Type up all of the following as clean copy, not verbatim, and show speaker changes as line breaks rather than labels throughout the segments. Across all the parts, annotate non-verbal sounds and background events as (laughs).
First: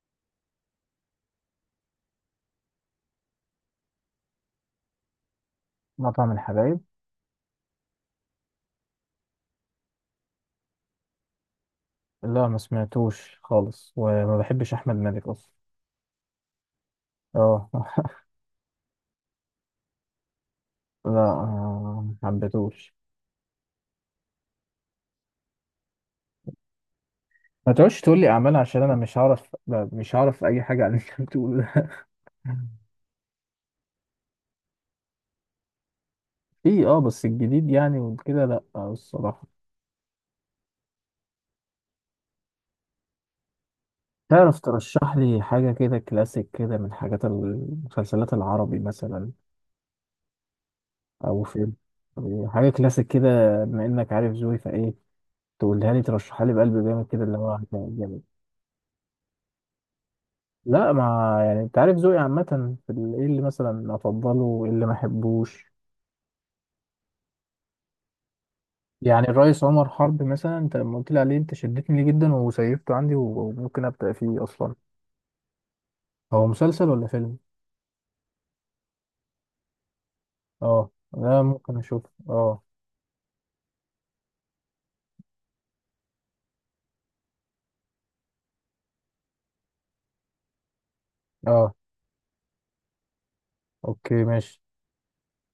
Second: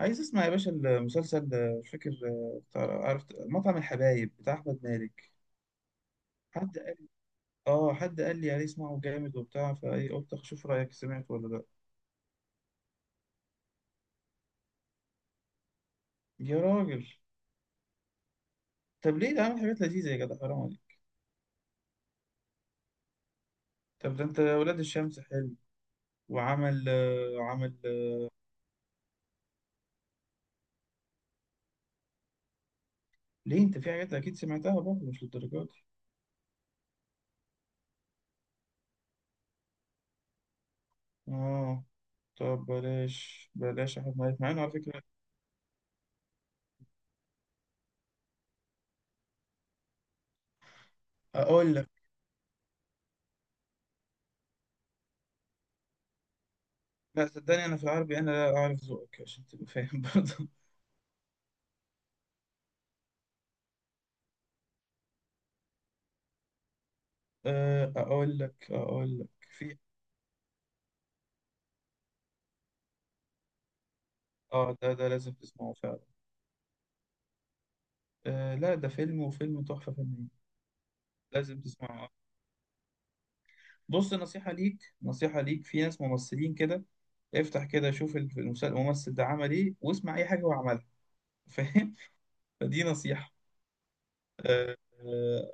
عايز اسمع يا باشا المسلسل ده، مش فاكر عرفت مطعم الحبايب بتاع احمد مالك؟
مطعم
حد
الحبايب.
قال؟ اه، حد قال لي عليه اسمعه جامد وبتاع فايه، قلت اشوف رايك، سمعت ولا لا؟
لا ما سمعتوش خالص وما بحبش احمد مالك اصلا.
يا راجل.
اه (laughs)
طب ليه؟ ده عامل حاجات لذيذه يا جدع، حرام عليك.
لا ما حبيتوش.
طب ده انت ولاد الشمس حلو. وعمل آه،
ما
عمل
تقعدش تقول
آه،
لي اعمال عشان انا مش هعرف، لا، مش هعرف اي حاجه عن اللي انت بتقوله ده (laughs)
ليه؟ انت في حاجات اكيد سمعتها برضه، مش للدرجه دي.
في اه، بس الجديد يعني وكده لا، الصراحه.
اه. طب بلاش بلاش احمد مالك، مع
تعرف
انه على فكره.
ترشح لي حاجه كده كلاسيك كده من حاجات المسلسلات العربي مثلا او فيلم؟
اقول لك،
حاجه كلاسيك كده، بما انك عارف ذوقي فايه، تقولها لي، ترشحها لي بقلب جامد كده
لا
اللي هو
صدقني، انا في العربي
جامد.
انا لا اعرف ذوقك عشان تبقى فاهم برضه.
لا، ما يعني انت عارف ذوقي عامة، في ايه اللي مثلا افضله وايه اللي ما احبوش.
(laughs) اقول لك اقول
يعني
لك
الرئيس
في.
عمر حرب مثلا، انت لما قلت لي عليه انت شدتني ليه جدا وسيفته عندي وممكن ابدأ فيه
اه،
اصلا.
ده لازم تسمعه فعلا.
هو مسلسل ولا فيلم؟
آه لا، ده فيلم، وفيلم تحفة فنية.
اه. لا
لازم
ممكن اشوف.
تسمعه.
اه.
بص، نصيحة ليك، نصيحة ليك، في ناس ممثلين كده، افتح كده شوف الممثل ده عمل ايه، واسمع اي حاجة هو عملها.
اه.
فاهم؟ (laughs) فدي نصيحة.
اوكي، ماشي.
آه آه،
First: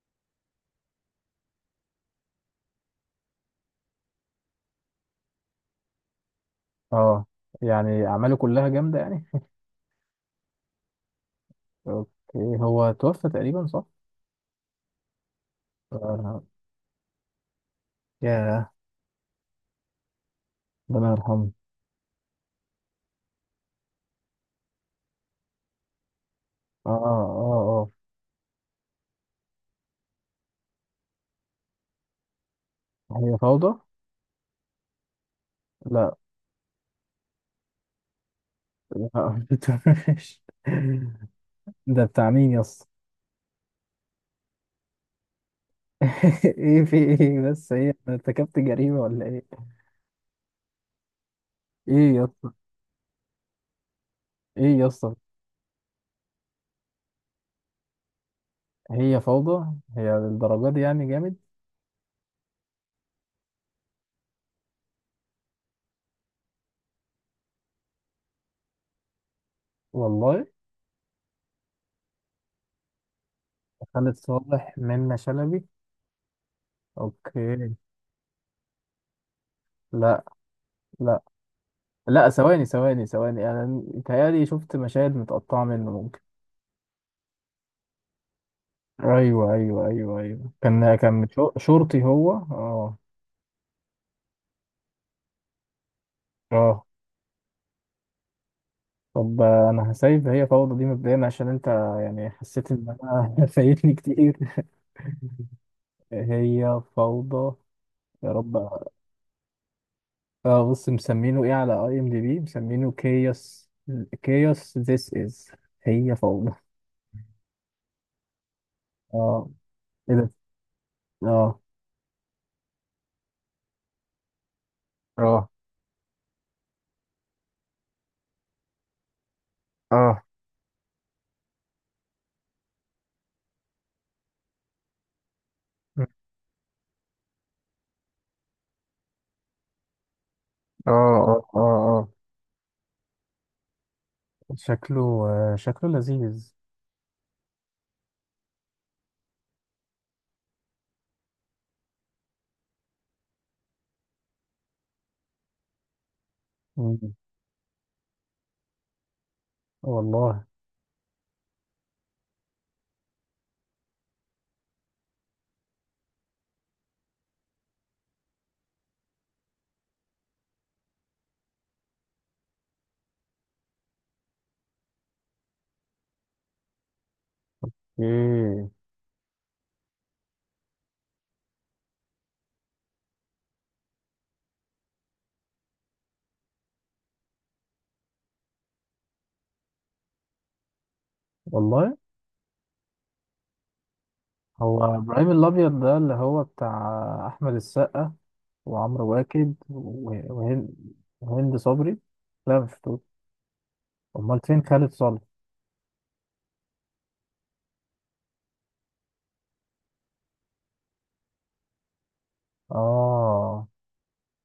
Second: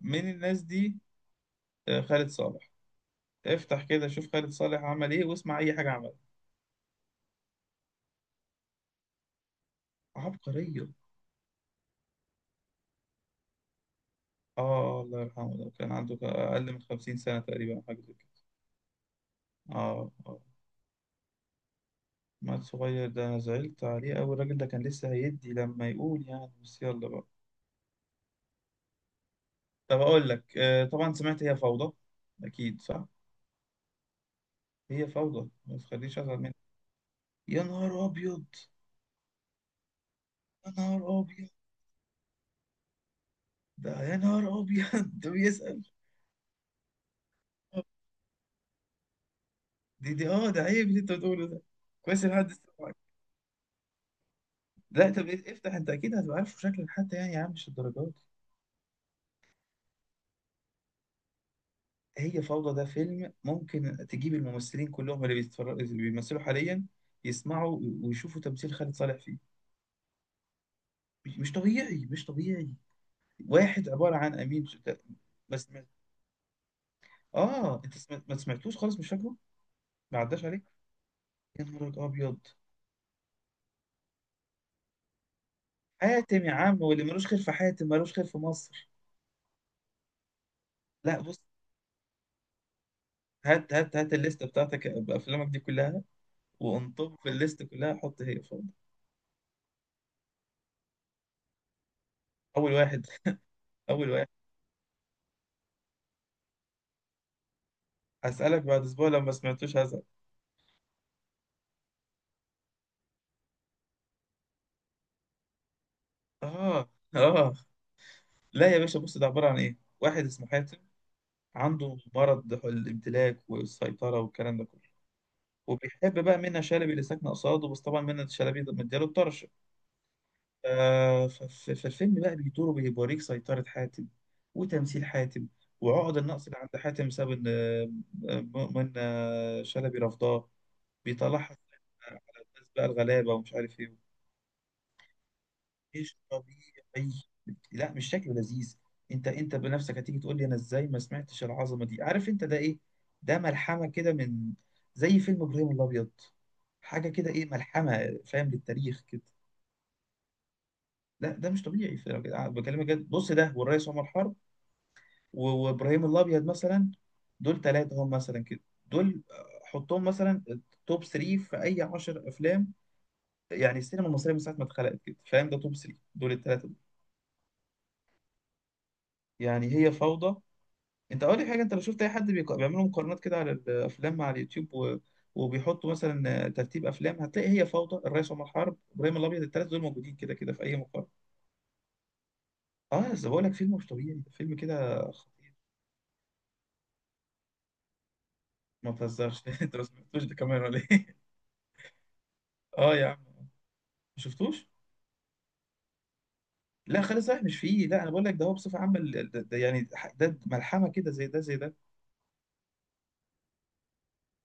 من الناس دي، خالد صالح. افتح كده شوف خالد صالح عمل ايه، واسمع اي حاجة عملها.
اه. يعني اعماله كلها جامدة يعني.
عبقرية.
اوكي. هو توفى تقريبا، صح؟
اه، الله يرحمه، ده كان عنده
آه.
اقل من 50 سنة تقريبا، حاجة زي كده.
ياه.
اه.
ربنا يرحمه.
مال صغير ده، انا زعلت عليه أوي، الراجل ده كان لسه هيدي لما يقول يعني، بس
اه
يلا بقى.
اه
طب اقول لك، طبعا سمعت هي فوضى. اكيد صح.
اه. هي فوضى.
هي فوضى، ما
لا.
تخليش ازعل منها. يا نهار ابيض.
لا. (laughs) مش-
يا نهار ابيض.
ده بتاع مين يس؟
ده يا نهار ابيض. (laughs) ده بيسأل.
(laughs) ايه في ايه بس، هي انا ارتكبت جريمة ولا ايه؟
دي، اه، ده عيب اللي انت بتقوله ده.
ايه يا
كويس ان
اسطى؟
حد سمعك.
ايه يا
لا
اسطى؟
طب، افتح. انت اكيد هتبقى عارفه شكلا حتى، يعني يا عم مش الدرجات دي.
هي فوضى هي للدرجة دي يعني جامد؟
هي فوضى ده فيلم، ممكن تجيب الممثلين كلهم اللي بيتفرجوا اللي بيمثلوا حاليا، يسمعوا ويشوفوا تمثيل خالد صالح فيه.
والله.
مش طبيعي، مش طبيعي. واحد
خالد
عبارة عن أمين
صالح، منة
ما
شلبي.
سمعت.
اوكي.
ما سمعتوش خالص، مش فاكره. ما
لا.
عداش عليك.
لا.
يا نهار
لا
أبيض.
ثواني ثواني ثواني، انا متهيألي شفت مشاهد متقطعة منه ممكن.
حاتم يا عم، واللي ملوش خير في حاتم ملوش خير في مصر.
ايوه ايوه ايوه ايوه، كان
لا
كان
بص،
شرطي هو، اه.
هات هات هات الليست بتاعتك بأفلامك دي كلها،
اه.
وانطب في الليست كلها، حط هي فوق.
طب انا هسيب هي فوضى دي مبدئيا عشان انت يعني حسيت
أول
ان
واحد.
انا (laughs) فايتني
أول واحد.
كتير. هي فوضى. يا رب.
هسألك بعد أسبوع لو ما سمعتوش هزعل.
اه بص، مسمينه ايه على اي ام دي بي؟ مسمينه كيوس. كيوس ذيس از هي فوضى.
آه آه لا يا باشا، بص ده عبارة
اه.
عن
ايه
واحد
ده؟
اسمه حاتم،
اه.
عنده مرض الامتلاك والسيطرة والكلام ده كله،
اه.
وبيحب بقى منة شلبي اللي ساكنه قصاده، بس طبعا منة شلبي مدياله الطرش.
اه.
في الفيلم بقى بيدور وبيوريك سيطره حاتم، وتمثيل حاتم،
مم.
وعقد النقص اللي عند حاتم بسبب ان منة شلبي رفضاه،
اه
بيطلعها على
اه اه.
الناس بقى الغلابه، ومش عارف ايه.
شكله. شكله
مش
لذيذ.
طبيعي. لا مش شكله لذيذ. انت بنفسك هتيجي تقول لي انا ازاي ما سمعتش العظمه دي. عارف انت ده ايه؟ ده ملحمه كده، من زي فيلم ابراهيم الابيض، حاجه
مم.
كده، ايه، ملحمه فاهم، للتاريخ كده.
والله.
لا ده مش طبيعي بكلمك جد، بص، ده والريس عمر حرب و- وابراهيم الابيض مثلا، دول ثلاثه هم مثلا كده. دول حطهم مثلا توب 3 في اي 10 افلام، يعني السينما المصريه من ساعه ما اتخلقت كده فاهم، ده توب 3 دول الثلاثه دول.
ايه؟
يعني هي فوضى. انت اقول لك حاجه، انت لو شفت اي حد بيعملوا مقارنات كده على الافلام على اليوتيوب و... وبيحطوا مثلا ترتيب افلام، هتلاقي هي فوضى، الريس عمر حرب، ابراهيم الابيض، الثلاث دول موجودين كده كده في اي مقارنه.
والله.
اه بس بقول لك، فيلم مش طبيعي، ده فيلم
هو
كده
ابراهيم
خطير.
الابيض ده اللي هو بتاع احمد السقا
ما
وعمرو
تهزرش.
واكد
(laughs) انت ما سمعتوش ده كمان
وهند،
ولا ايه؟
وهند صبري. لا مش
(laughs) اه يا
شفتوش.
عم، ما
امال فين
شفتوش.
خالد صالح؟
لا خالد صالح مش فيه، لا انا بقول لك ده هو بصفه عامه، ده يعني، ده ملحمه كده، زي ده زي ده.
اه.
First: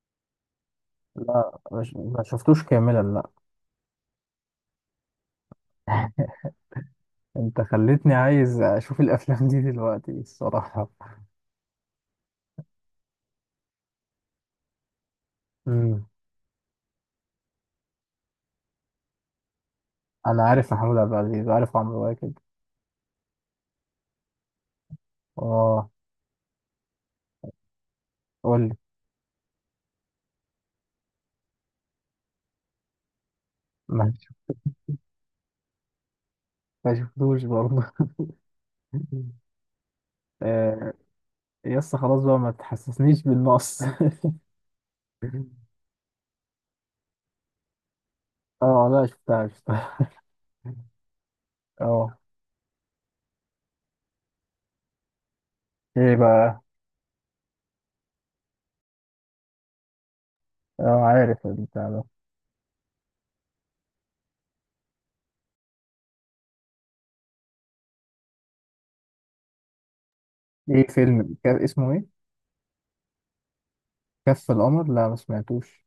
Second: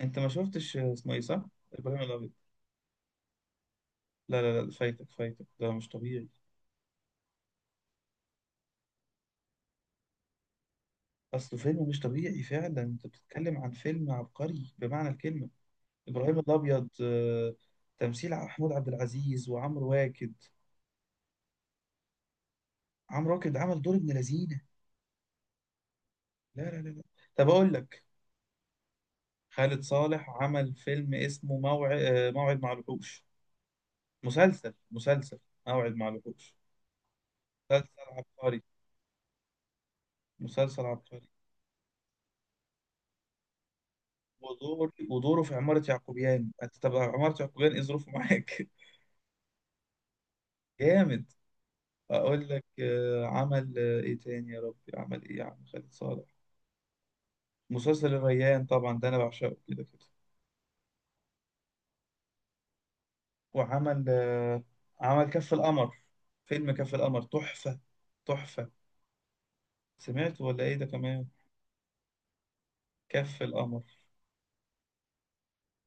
انت ما شفتش اسمه ايه صح؟
لا
ابراهيم
ما
الابيض.
شفتوش كاملا، لا.
لا لا لا، فايتك فايتك، ده مش طبيعي.
انت خليتني عايز اشوف الافلام دي دلوقتي الصراحه.
اصله فيلم مش طبيعي فعلا، انت بتتكلم عن فيلم عبقري بمعنى الكلمه.
امم.
ابراهيم الابيض. تمثيل محمود عبد العزيز وعمرو واكد.
انا عارف محمود عبد العزيز وعارف عمرو واكد.
عمرو واكد عمل دور ابن لذينه.
اه.
لا لا لا لا. طب اقول لك،
قول لي.
خالد صالح عمل فيلم اسمه موعد مع الوحوش.
ما
مسلسل. موعد مع الوحوش.
ما شفتوش برضه
مسلسل عبقري.
(laughs)
مسلسل
آه،
عبقري.
يس، خلاص بقى ما تحسسنيش بالنقص (laughs)
ودوره في عمارة يعقوبيان، انت طب عمارة يعقوبيان ايه ظروفه معاك؟
اه لا، شفتها.
(laughs) جامد.
اه.
اقول لك، عمل، ايه تاني يا ربي؟ عمل ايه يا عم خالد
ايه
صالح؟
بقى.
مسلسل الريان طبعا، ده انا بعشقه كده كده.
اه عارف البتاع ده.
وعمل آه، عمل كف القمر. فيلم كف القمر تحفة. تحفة. سمعت ولا ايه
ايه
ده كمان؟
فيلم كان اسمه ايه؟
كف القمر.
كف القمر، لا ما سمعتوش.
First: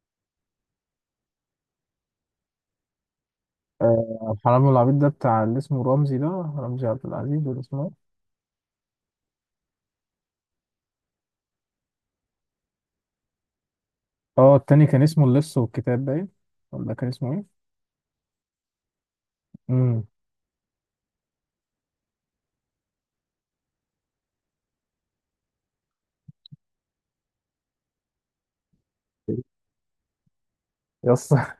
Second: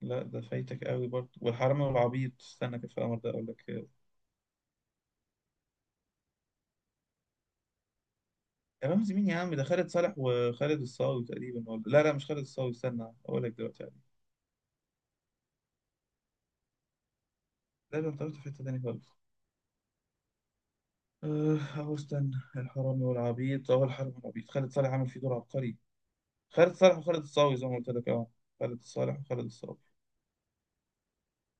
لا ده فايتك قوي برضه، والحرامي والعبيط، استنى، كف القمر ده اقول لك.
حرام العبيط ده بتاع اللي اسمه رمزي ده، رمزي عبد العزيز ولا اسمه؟
يا رمزي مين يا عم؟ ده خالد صالح وخالد الصاوي تقريبا، ولا لا لا مش خالد الصاوي، استنى اقول لك دلوقتي عليه.
اه التاني كان اسمه اللص والكتاب، باين، ولا كان اسمه ايه؟
لا ده انت رحت في حتة تانية خالص.
امم.
أهو استنى. الحرامي والعبيط، أهو الحرامي والعبيط، خالد صالح عامل فيه دور عبقري، خالد صالح وخالد الصاوي زي ما قلت لك. أه. خالد صالح وخالد الصاوي.
يس (laughs)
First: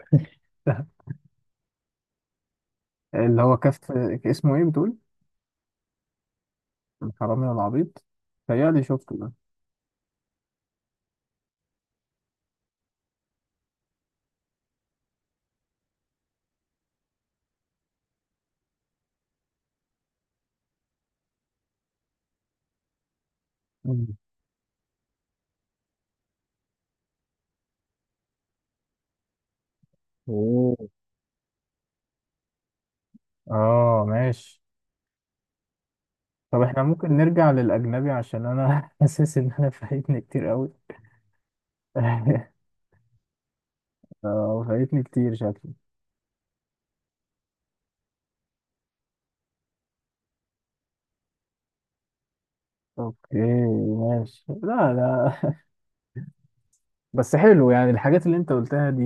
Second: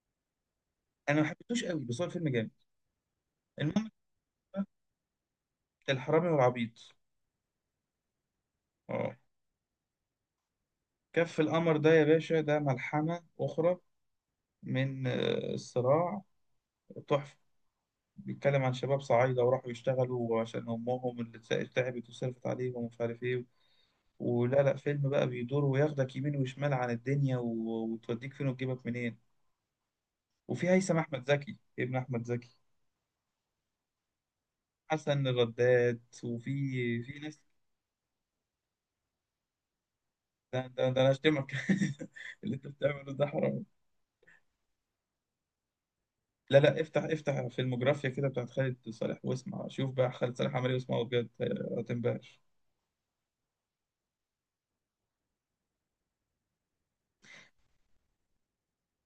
أنا ما حبيتوش قوي، بس هو الفيلم جامد.
اللي هو
المهم،
كف. اسمه ايه بتقول؟
الحرامي والعبيط.
الحرامي والعبيط. تهيألي شفته
أه.
ده.
كف القمر ده يا باشا، ده ملحمة أخرى من الصراع. تحفة. بيتكلم عن شباب صعايدة، وراحوا يشتغلوا عشان أمهم اللي تعبت تعبت وصرفت عليهم، ومش عارف إيه،
مم.
ولا لا فيلم بقى بيدور وياخدك يمين وشمال عن الدنيا و... وتوديك فين وتجيبك منين. وفي
مم.
هيثم احمد زكي ابن احمد زكي،
اه، ماشي.
حسن الرداد، وفي
طب احنا ممكن
في ناس.
نرجع للأجنبي عشان أنا (laughs) حاسس إن أنا فايتني كتير
ده,
أوي.
ده, ده انا اشتمك. (laughs)
(laughs)
اللي انت بتعمله ده حرام.
اه فايتني كتير شكلي.
لا لا، افتح افتح فيلموجرافيا كده بتاعت خالد صالح، واسمع، شوف بقى خالد صالح عمل ايه، واسمعه بجد، هتنبهر.
اوكي، ماشي. لا لا، بس حلو يعني الحاجات اللي انت قلتها دي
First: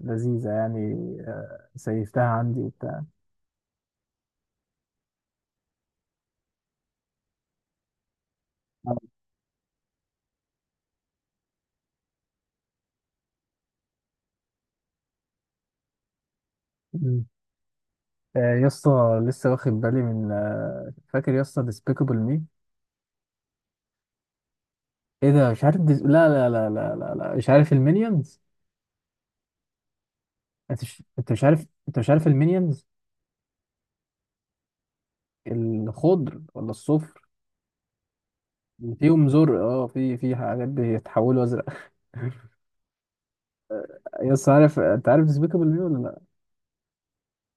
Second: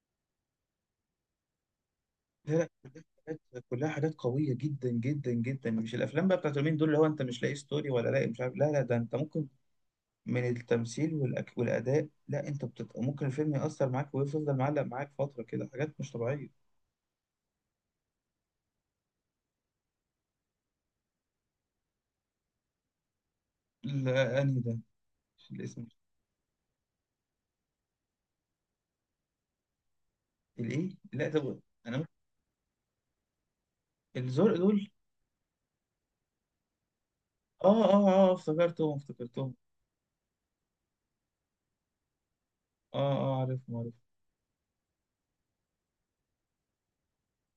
لذيذة يعني. سيفتها
لا
عندي
لا، كلها حاجات، كلها حاجات قوية جدا جدا جدا، مش الافلام بقى بتاعت اليومين دول، اللي هو انت مش لاقي ستوري ولا لاقي مش عارف، لا لا، ده
وبتاع.
انت ممكن من التمثيل والاداء، لا انت بتبقى ممكن الفيلم يأثر معاك ويفضل معلق معاك فترة كده، حاجات مش طبيعية.
يا اسطى لسه واخد بالي من، فاكر يا اسطى ديسبيكابل مي؟
لا انهي ده؟
ايه ده؟ مش عارف
الاسم،
ديس... لا لا لا لا لا لا، مش عارف المينيونز. انت
الايه،
مش
لا
انت مش
طب،
عارف؟
انا
انت
ممكن-
مش عارف المينيونز؟
الزرق دول.
الخضر ولا الصفر؟
اه اه اه،
اللي
افتكرتهم
فيهم
افتكرتهم.
زرق، اه في في حاجات بيتحولوا ازرق (laughs)
اه اه، عارفهم عارفهم.
يا اسطى، عارف، انت عارف ديسبيكابل مي ولا لا؟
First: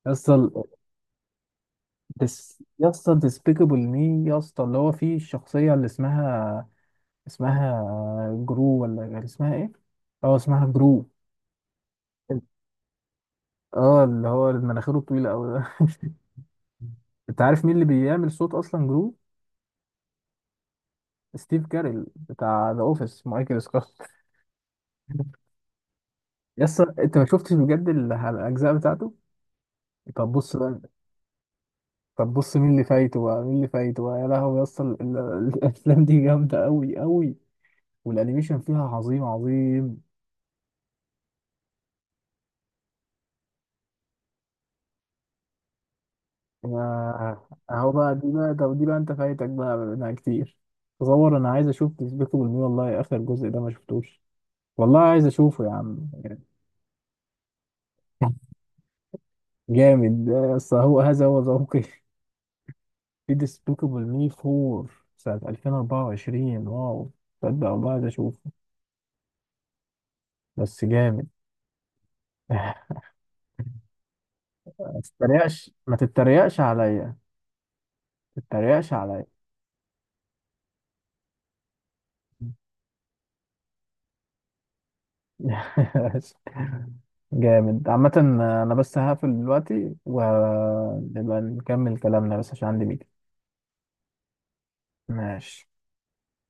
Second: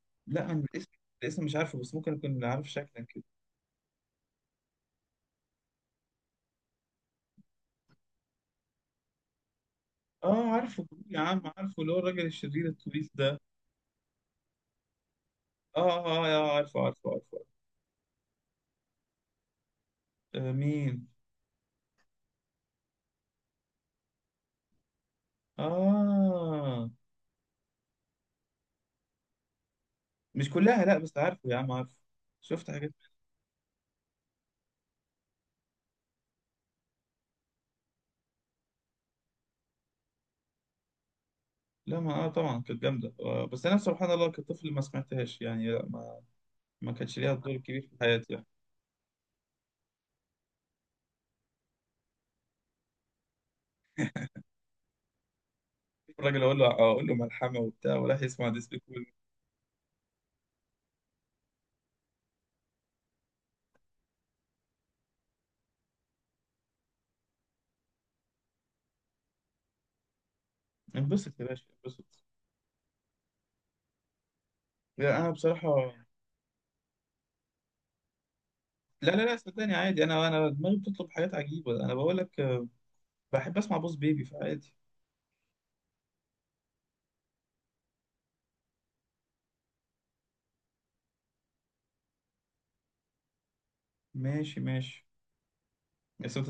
يا اسطى
لا انا الاسم، الاسم مش عارفه، بس ممكن اكون
ديس،
عارف
يا
شكلا
اسطى
كده.
ديسبيكابل مي، يا اسطى اللي هو فيه الشخصيه اللي اسمها، اسمها جرو ولا اسمها ايه؟ اه
اه،
اسمها
عارفه
جرو.
يا عم، عارفه، اللي هو الراجل الشرير الطويل ده.
اه اللي هو مناخيره طويلة أوي ده
اه اه
(laughs)
اه، عارفه عارفه عارفه.
أنت عارف مين اللي بيعمل صوت أصلا جرو؟
مين؟
ستيف كاريل بتاع ذا أوفيس، مايكل سكوت (laughs) يس،
اه،
أنت ما شفتش بجد الأجزاء بتاعته؟ طب
مش
بص بقى.
كلها، لا بس عارفه يا عم، عارفه.
طب بص مين
شفت
اللي
حاجات.
فايته بقى، مين اللي فايته بقى يا لهوي. يس (laughs) الأفلام دي جامدة أوي أوي، والأنيميشن فيها عظيم عظيم.
لا ما اه طبعا كانت جامده، بس انا سبحان الله كطفل ما سمعتهاش، يعني لا ما ما كانش ليها
يا-.
دور كبير
أهو
في
بقى، دي
حياتي.
بقى، طب دي بقى أنت فايتك بقى منها كتير. تصور أنا عايز أشوف بيسبيكول مي، والله آخر جزء ده ما شفتوش، والله عايز أشوفه يا عم.
الراجل اقول له، اقول له ملحمه وبتاع، وراح يسمع ديسبيكول.
جامد، اصل هو هذا هو ذوقي. في ديسبيكابل مي 4 سنة 2024، واو، تصدق والله عايز اشوفه، بس جامد
انبسط يا باشا، انبسط.
(laughs) ما
لا انا
تتريقش،
بصراحه.
ما تتريقش عليا، ما تتريقش
لا
عليا
لا لا صدقني عادي، انا دماغي بتطلب حاجات عجيبه، انا بقول لك، بحب اسمع بوس بيبي فعادي.
(laughs) جامد عامة. انا بس هقفل دلوقتي ونبقى نكمل كلامنا بس عشان عندي ميتنج.
ماشي ماشي.
ماشي.
بس ما